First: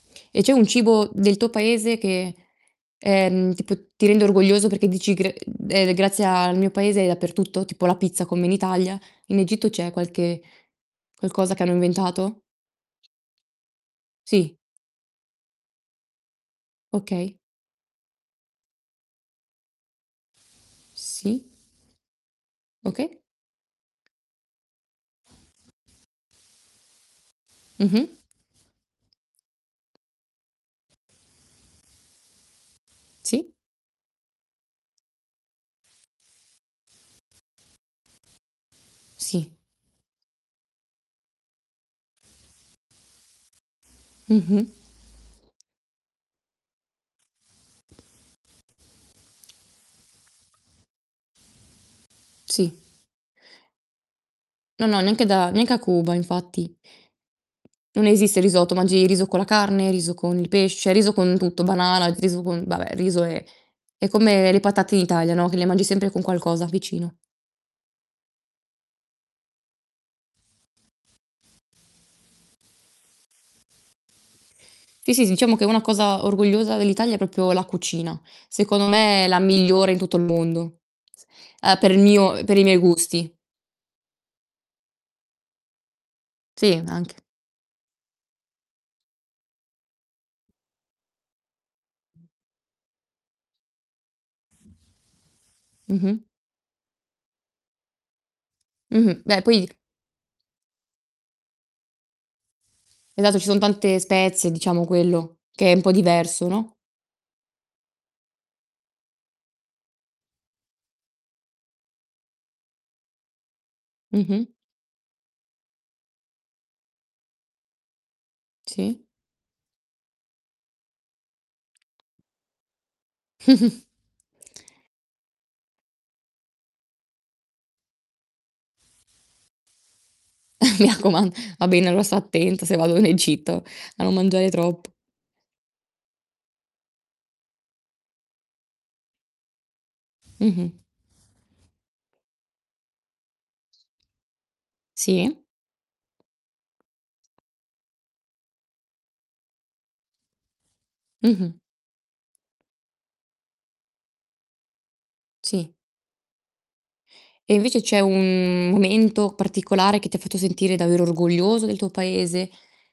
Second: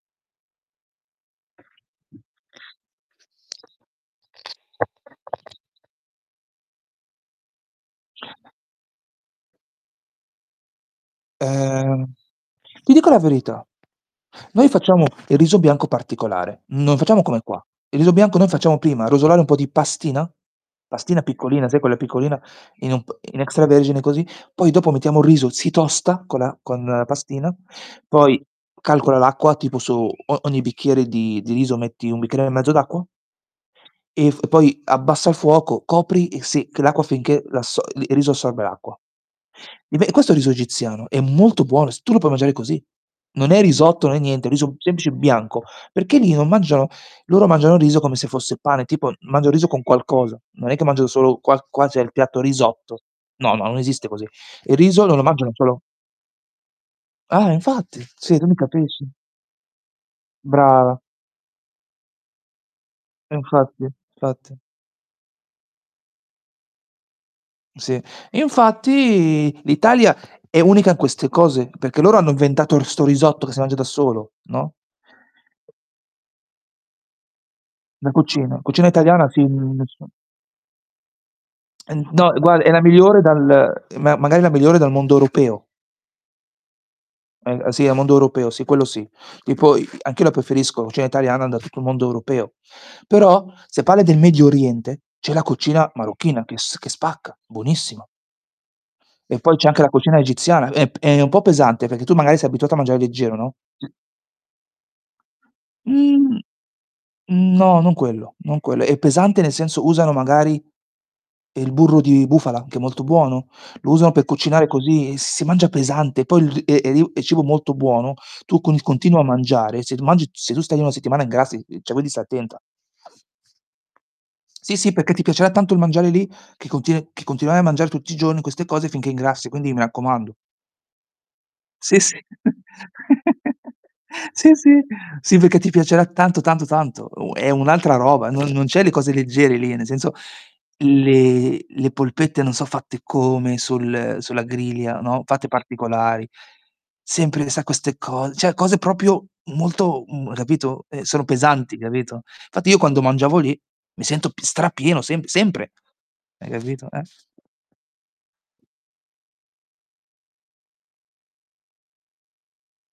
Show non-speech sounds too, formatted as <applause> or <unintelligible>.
E c'è un cibo del tuo paese che, ehm, tipo ti rende orgoglioso perché dici: "Gr ehm, grazie al mio paese è dappertutto", tipo la pizza come in Italia. In Egitto c'è qualche qualcosa che hanno Ehm. inventato? Ti dico la verità, Sì. noi facciamo il riso bianco particolare. Non facciamo Okay. come qua. Il riso bianco noi facciamo, prima rosolare un po' di pastina, pastina Sì. piccolina, sai quella piccolina in un Okay. p in extravergine, così. Poi dopo mettiamo il riso, si tosta con la con pastina, Mh mh. poi calcola l'acqua tipo su o ogni bicchiere di di riso metti 1 bicchiere e mezzo d'acqua Sì. e f poi abbassa il fuoco, copri e sì che l'acqua finché l'asso il riso assorbe l'acqua. Sì. E ve questo è riso egiziano, è molto buono, s tu lo puoi mangiare così. Non è risotto, non è niente, Mh-mh. riso semplice bianco perché lì non mangiano loro mangiano riso come se fosse pane, tipo, mangiano riso con qualcosa. Non è che mangiano solo qual qua c'è il piatto Sì. risotto. No, no, non esiste così. Il No, no, riso non lo neanche da mangiano neanche a solo Cuba infatti. Ah, eh, infatti, Non sì esiste il tu mi risotto, mangi capisci. riso con la carne, riso con il pesce, Brava. riso con tutto, banana, riso con vabbè riso e Infatti è come fatti. le patate in Italia, no, che le mangi sempre con qualcosa vicino. Sì, infatti l'Italia è unica in queste cose, perché loro hanno inventato r 'sto risotto che si mangia da solo, no? Sì, sì, diciamo che una cosa orgogliosa dell'Italia è proprio la La cucina. cucina. Secondo Cucina me è italiana la sì migliore in <unintelligible> tutto il mondo s uhm, per E n il d no mio per guarda, i è miei la migliore gusti. dal ma magari la migliore dal mondo europeo. Sì, anche. Eh a sì, a mondo europeo, sì quello, sì. Tipo i i anch'io la preferisco, cucina italiana da tutto il mondo europeo. Però se parli del Medio Oriente, c'è la cucina Mh mh. marocchina che s che spacca, buonissima. Mh mh. E Beh poi c'è poi anche la cucina egiziana, è p è un po' pesante perché tu magari sei abituato a mangiare leggero, Esatto, ci no? son tante spezie, diciamo, quello che è un po' Mhmm, diverso, no? mhmm, no, non quello, non quello. È pesante nel senso, usano magari il burro di bufala, che è molto buono. Lo usano per Mh mh. cucinare così, e si mangia pesante poi l è è riu è cibo molto buono, tu con il Sì. continuo a mangiare, se ti mang se tu stai lì una settimana ingrassi, ehm, cioè quindi stai attenta. <chuckles> Sì, sì perché ti piacerà tanto il mangiare lì, che contine che continuerai a mangiare tutti i giorni queste cose finché ingrassi, quindi mi raccomando. Mi raccomand va bene Sì, allora sto sì. attenta se vado in Egitto, <giggles> a non mangiare Sì, sì troppo. sì, perché ti piacerà tanto, tanto, tanto. U è un'altra roba, non non c'è le cose leggere lì, nel senso Mh mh. le le polpette non so' fatte come sul sulla griglia, no, Sì. fatte particolari. Sempre sa queste cose cioè cose proprio molto, m capito, ehm, sono Mh mh. pesanti capito, infatti io quando mangiavo lì mi sento p strapieno semp sempre. Sì. Hai capito, eh. E invece c'è un momento particolare che ti fatto sentire davvero orgoglioso del tuo paese?